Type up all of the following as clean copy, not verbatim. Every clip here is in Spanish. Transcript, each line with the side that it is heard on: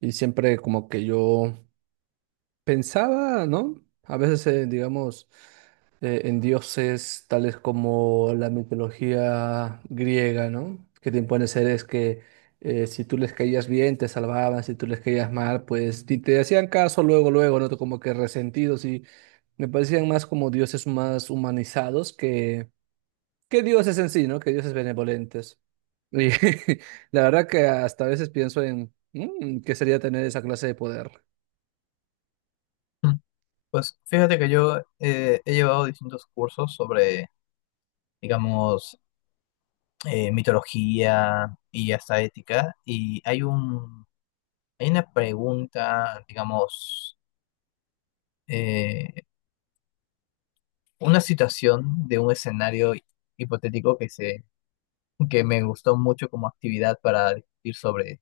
right: Y siempre como que yo pensaba, ¿no? A veces, digamos, en dioses tales como la mitología griega, ¿no? Que te impone seres que si tú les caías bien, te salvaban, si tú les caías mal, pues ni te hacían caso luego, luego, ¿no? Como que resentidos. Y me parecían más como dioses más humanizados que dioses en sí, ¿no? Que dioses benevolentes. Y la verdad que hasta a veces pienso en qué sería tener esa clase de poder.
left: Mm. Pues fíjate que yo he llevado distintos cursos sobre, digamos, mitología y hasta ética, y hay una pregunta, digamos, eh, una situación de un escenario hipotético que me gustó mucho como actividad para discutir sobre,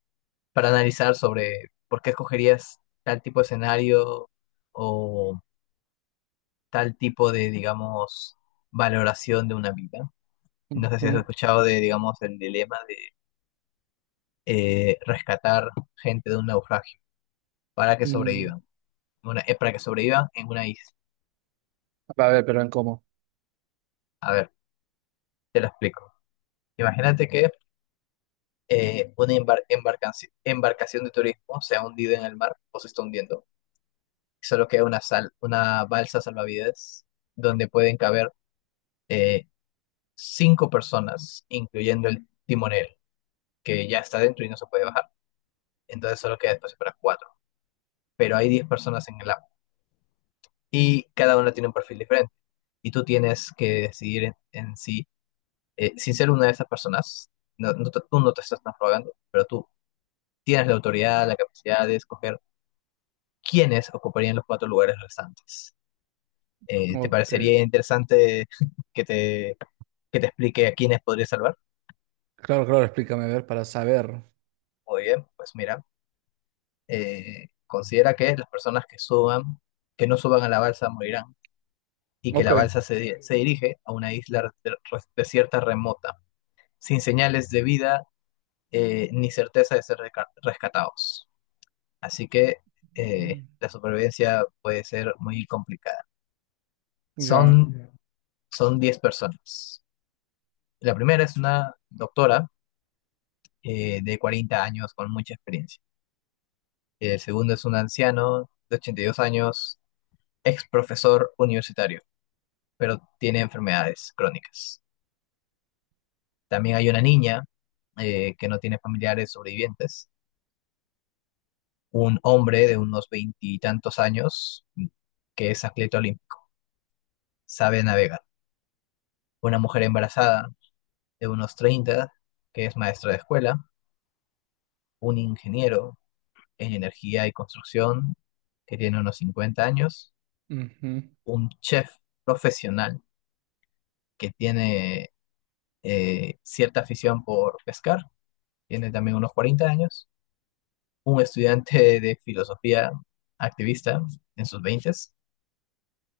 left: para analizar sobre por qué escogerías tal tipo de escenario o tal tipo de, digamos, valoración de una vida. No sé si has
right: Ujú.
left: escuchado de, digamos, el dilema de rescatar gente de un naufragio para que
right: Mm.
left: sobrevivan. Para que sobrevivan en una isla.
right: A ver, pero en cómo.
left: A ver, te lo explico. Imagínate que una embarcación de turismo se ha hundido en el mar o se está hundiendo. Solo queda una balsa salvavidas donde pueden caber eh, cinco personas, incluyendo el timonel, que ya está dentro y no se puede bajar. Entonces solo queda espacio para cuatro. Pero hay 10 personas en el agua y cada una tiene un perfil diferente. Y tú tienes que decidir en sí, sin ser una de esas personas. No, tú no te estás transrogando, pero tú tienes la autoridad, la capacidad de escoger quiénes ocuparían los cuatro lugares restantes. ¿Te
right: Ok.
left: parecería interesante que te, que te explique a quiénes podrías salvar?
right: Claro, claro, explícame, a ver, para saber.
left: Muy bien, pues mira, considera que las personas que no suban a la balsa morirán y que
right: Ok.
left: la balsa se dirige a una isla desierta remota sin señales de vida, ni certeza de ser rescatados. Así que
right: Mm,
left: la supervivencia puede ser muy complicada.
right: ya.
left: Son, son 10 personas. La primera es una doctora de 40 años con mucha experiencia. El segundo es un anciano de 82 años, ex profesor universitario, pero tiene enfermedades crónicas. También hay una niña que no tiene familiares sobrevivientes. Un hombre de unos veintitantos años que es atleta olímpico, sabe navegar. Una mujer embarazada de unos 30 que es maestra de escuela, un ingeniero en energía y construcción, que tiene unos 50 años,
right: Ujú.
left: un chef profesional que tiene cierta afición por pescar, tiene también unos 40 años, un estudiante de filosofía activista en sus veintes,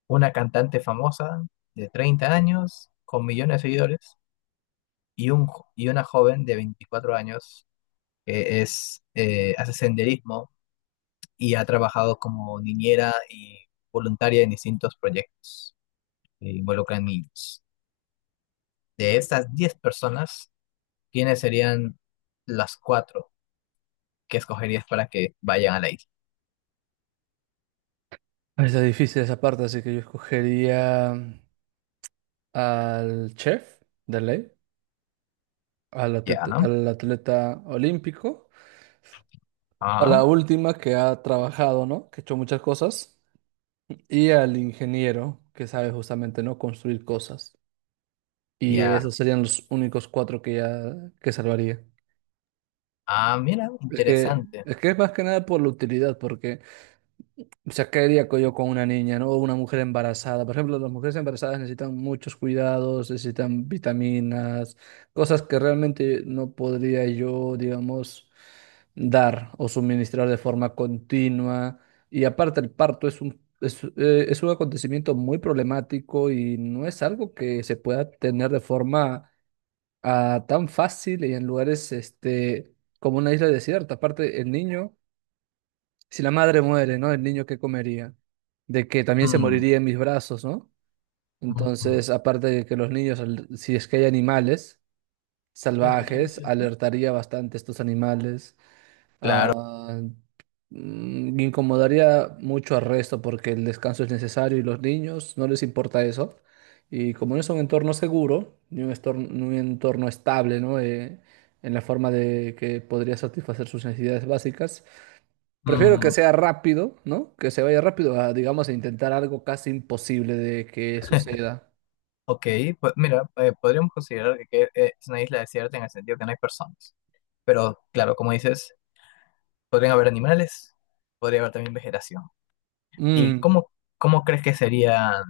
left: una cantante famosa de 30 años con millones de seguidores, y, un, y una joven de 24 años que es, hace senderismo y ha trabajado como niñera y voluntaria en distintos proyectos que involucran niños. De estas 10 personas, ¿quiénes serían las cuatro que escogerías para que vayan a la isla?
right: Está difícil esa parte, así que yo escogería al chef de ley, al,
left: Ya,
right: atleta-
left: ¿no?
right: al atleta olímpico, a
left: Ah,
right: la última que ha trabajado, ¿no? Que ha hecho muchas cosas, y al ingeniero que sabe justamente, ¿no? Construir cosas. Y esos
left: ya.
right: serían los únicos cuatro que ya que salvaría.
left: Ah, mira,
right: Es que,
left: interesante.
right: es que es más que nada por la utilidad, porque, o sea, ¿qué haría yo con una niña, ¿no? O una mujer embarazada. Por ejemplo, las mujeres embarazadas necesitan muchos cuidados, necesitan vitaminas, cosas que realmente no podría yo, digamos, dar o suministrar de forma continua. Y aparte, el parto es un acontecimiento muy problemático, y no es algo que se pueda tener de forma ah, tan fácil y en lugares, este, como una isla desierta. Aparte, el niño, si la madre muere, ¿no? ¿El niño qué comería? De que también se
left: Mm.
right: moriría en mis brazos, ¿no?
left: Ujú.
right: Entonces, aparte de que los niños, si es que hay animales salvajes, alertaría bastante a estos animales.
left: Claro.
right: Ah, incomodaría mucho al resto, porque el descanso es necesario y los niños no les importa eso. Y como no es un entorno seguro, ni un entorno estable, ¿no? En la forma de que podría satisfacer sus necesidades básicas. Prefiero que
left: Mm,
right: sea rápido, ¿no? Que se vaya rápido a, digamos, a intentar algo casi imposible de que suceda.
left: ok, pues mira, podríamos considerar que es una isla desierta en el sentido que no hay personas. Pero claro, como dices, podrían haber animales, podría haber también vegetación. ¿Y
right: Mm,
left: cómo crees que serían,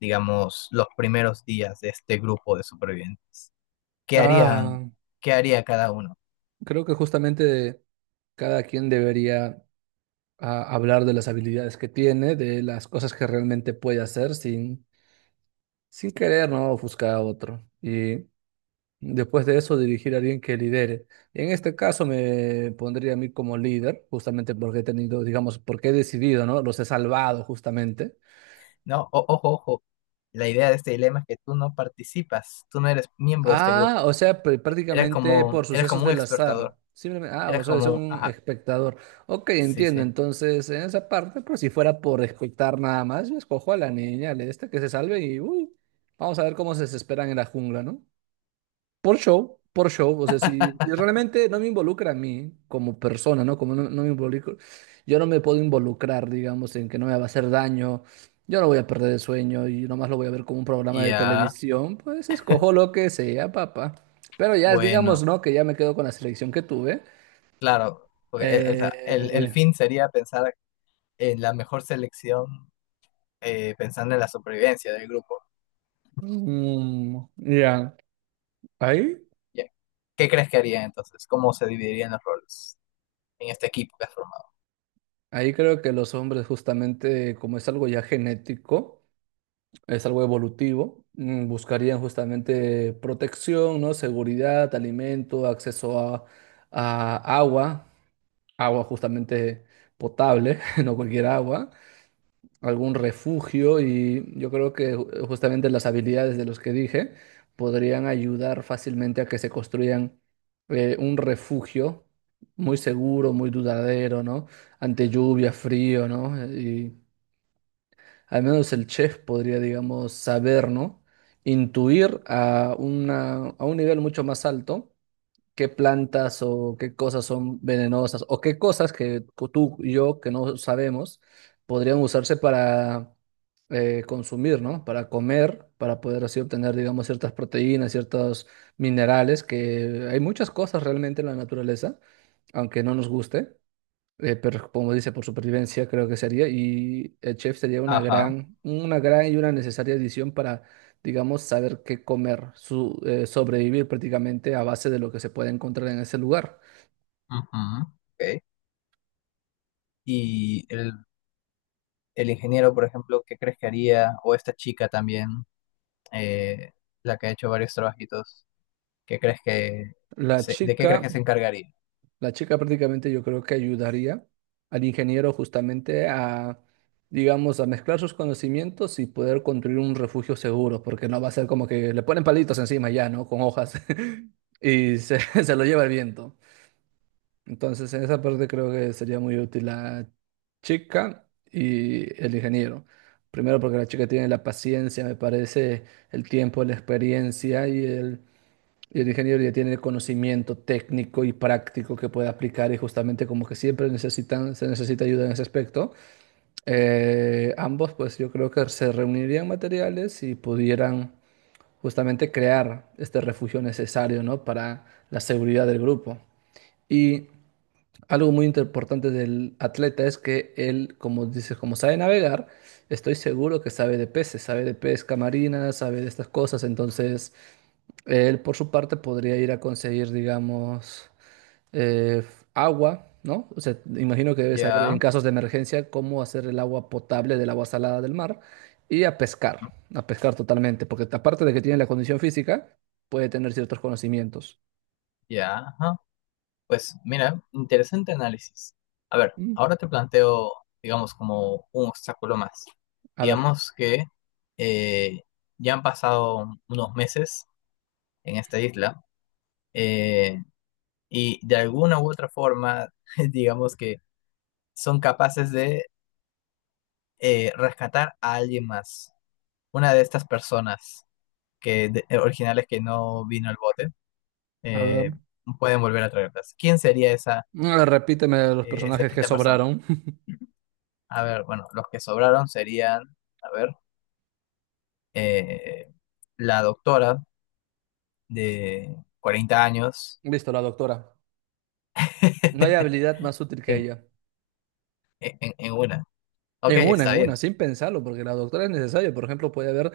left: digamos, los primeros días de este grupo de supervivientes? ¿Qué harían,
right: ah,
left: qué haría cada uno?
right: creo que justamente cada quien debería ah, hablar de las habilidades que tiene, de las cosas que realmente puede hacer sin querer, ¿no? Ofuscar a otro. Y después de eso, dirigir a alguien que lidere. En este caso me pondría a mí como líder, justamente porque he tenido, digamos, porque he decidido, ¿no? Los he salvado justamente.
left: No. Ojo, ojo, la idea de este dilema es que tú no participas, tú no eres miembro de este
right: Ah,
left: grupo.
right: o sea,
left: Eres
right: prácticamente por
left: como, eres
right: sucesos
left: como un
right: del
left: expertador,
right: azar. Simplemente, ah, o sea, es un
left: ajá,
right: espectador. Ok,
left: sí,
right: entiendo.
left: sí,
right: Entonces, en esa parte, pues si fuera por espectar nada más, yo escojo a la niña, le esta que se salve y uy, vamos a ver cómo se desesperan en la jungla, ¿no? Por show, o sea, si realmente no me involucra a mí como persona, ¿no? Como no, no me involucro, yo no me puedo involucrar, digamos, en que no me va a hacer daño, yo no voy a perder el sueño y nomás lo voy a ver como un programa de
left: ya,
right: televisión, pues escojo lo que sea, papá. Pero ya, digamos,
left: bueno,
right: ¿no? Que ya me quedo con la selección que tuve.
left: claro, porque o sea, el
right: Eh,
left: fin sería pensar en la mejor selección, pensando en la supervivencia del grupo.
right: ya, Ahí,
left: Ya. ¿Qué crees que harían entonces? ¿Cómo se dividirían los roles en este equipo que has formado?
right: ahí creo que los hombres, justamente, como es algo ya genético, es algo evolutivo. Buscarían justamente protección, ¿no? Seguridad, alimento, acceso a agua, agua justamente potable, no cualquier agua, algún refugio. Y yo creo que justamente las habilidades de los que dije podrían ayudar fácilmente a que se construyan un refugio muy seguro, muy duradero, ¿no? Ante lluvia, frío, ¿no? Al menos el chef podría, digamos, saber, ¿no? Intuir a una, a un nivel mucho más alto qué plantas o qué cosas son venenosas, o qué cosas que tú y yo que no sabemos podrían usarse para consumir, ¿no? Para comer, para poder así obtener, digamos, ciertas proteínas, ciertos minerales, que hay muchas cosas realmente en la naturaleza, aunque no nos guste. Pero como dice, por supervivencia creo que sería, y el chef sería una
left: Ajá.
right: gran, una gran y una necesaria adición para, digamos, saber qué comer, sobrevivir prácticamente a base de lo que se puede encontrar en ese lugar.
left: Ujú, ok. Y el ingeniero, por ejemplo, ¿qué crees que haría? O esta chica también, eh, la que ha hecho varios trabajitos, ¿qué crees que
right: La
left: de qué crees
right: chica,
left: que se encargaría?
right: la chica prácticamente yo creo que ayudaría al ingeniero, justamente a, digamos, a mezclar sus conocimientos y poder construir un refugio seguro, porque no va a ser como que le ponen palitos encima ya, ¿no? Con hojas y se, se lo lleva el viento. Entonces, en esa parte creo que sería muy útil la chica y el ingeniero. Primero, porque la chica tiene la paciencia, me parece, el tiempo, la experiencia, y el ingeniero ya tiene el conocimiento técnico y práctico que puede aplicar, y justamente como que siempre necesitan, se necesita ayuda en ese aspecto. Ambos, pues yo creo que se reunirían materiales y pudieran justamente crear este refugio necesario, ¿no? Para la seguridad del grupo. Y algo muy importante del atleta es que él, como dices, como sabe navegar, estoy seguro que sabe de peces, sabe de pesca marina, sabe de estas cosas. Entonces, él por su parte podría ir a conseguir, digamos, eh, agua, ¿no? O sea, imagino que debe saber en
left: Ya,
right: casos de emergencia cómo hacer el agua potable del agua salada del mar, y a pescar, totalmente, porque aparte de que tiene la condición física, puede tener ciertos conocimientos.
left: ya, ajá. Pues mira, interesante análisis. A ver,
right: Mm,
left: ahora te planteo, digamos, como un obstáculo más.
right: a ver.
left: Digamos que eh, ya han pasado unos meses en esta isla, eh, y de alguna u otra forma, digamos que son capaces de rescatar a alguien más, una de estas personas que originales que no vino al bote,
right: A ver.
left: eh, pueden volver a traerlas. ¿Quién sería esa,
right: Ah, repíteme los
left: eh, esa
right: personajes que
left: quinta persona?
right: sobraron.
left: A ver, bueno, los que sobraron serían, a ver, eh, la doctora de 40 años
right: Listo, la doctora. No hay habilidad más útil que
left: en,
right: ella.
left: en una. Ok,
right: En una, en
left: está
right: una,
left: bien,
right: sin pensarlo, porque la doctora es necesaria. Por ejemplo, puede haber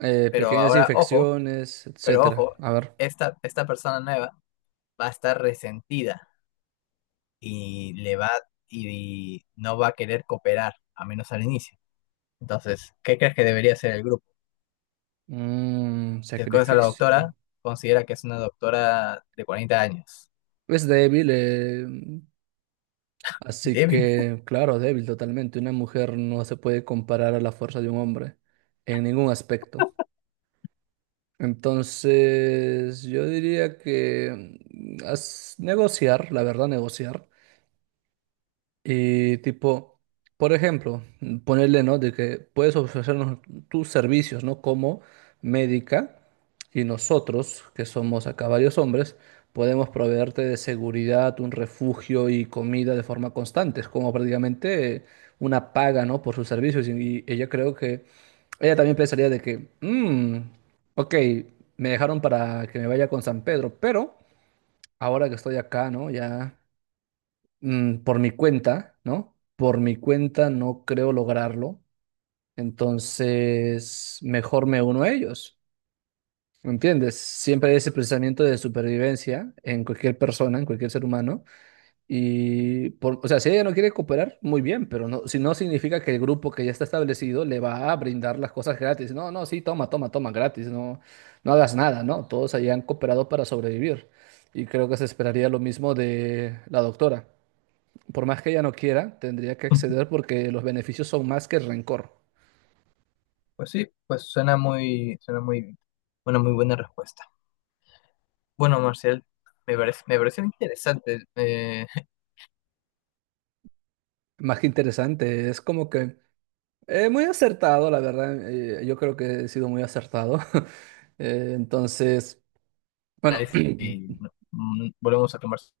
left: pero
right: pequeñas
left: ahora, ojo.
right: infecciones,
left: Pero
right: etcétera.
left: ojo,
right: A ver.
left: esta persona nueva va a estar resentida y le va y no va a querer cooperar, a menos al inicio. Entonces, ¿qué crees que debería hacer el grupo?
right: Mm,
left: Si escoges a la
right: sacrificio.
left: doctora, considera que es una doctora de 40 años.
right: Es débil, así
left: Débil.
right: que, claro, débil totalmente. Una mujer no se puede comparar a la fuerza de un hombre en ningún aspecto. Entonces, yo diría que negociar, la verdad, negociar. Y tipo, por ejemplo, ponerle, ¿no? De que puedes ofrecernos tus servicios, ¿no? Como médica, y nosotros, que somos acá varios hombres, podemos proveerte de seguridad, un refugio y comida de forma constante. Es como prácticamente una paga, ¿no? Por sus servicios. Y ella, creo que, ella también pensaría de que: "Mm, ok, me dejaron para que me vaya con San Pedro, pero ahora que estoy acá, ¿no? Ya, por mi cuenta, ¿no? Por mi cuenta no creo lograrlo, entonces mejor me uno a ellos". ¿Me entiendes? Siempre hay ese pensamiento de supervivencia en cualquier persona, en cualquier ser humano, y por, o sea, si ella no quiere cooperar, muy bien, pero no, si no significa que el grupo que ya está establecido le va a brindar las cosas gratis, no, no, sí, toma, toma, toma, gratis, no, no hagas nada, ¿no? Todos hayan cooperado para sobrevivir, y creo que se esperaría lo mismo de la doctora; por más que ella no quiera, tendría que acceder porque los beneficios son más que el rencor.
left: Pues sí, una muy buena respuesta. Bueno, Marcial, me pareció interesante
right: Más que interesante, es como que muy acertado, la verdad. Yo creo que he sido muy acertado. Entonces, bueno,
left: analizar y bueno, volvemos a conversar.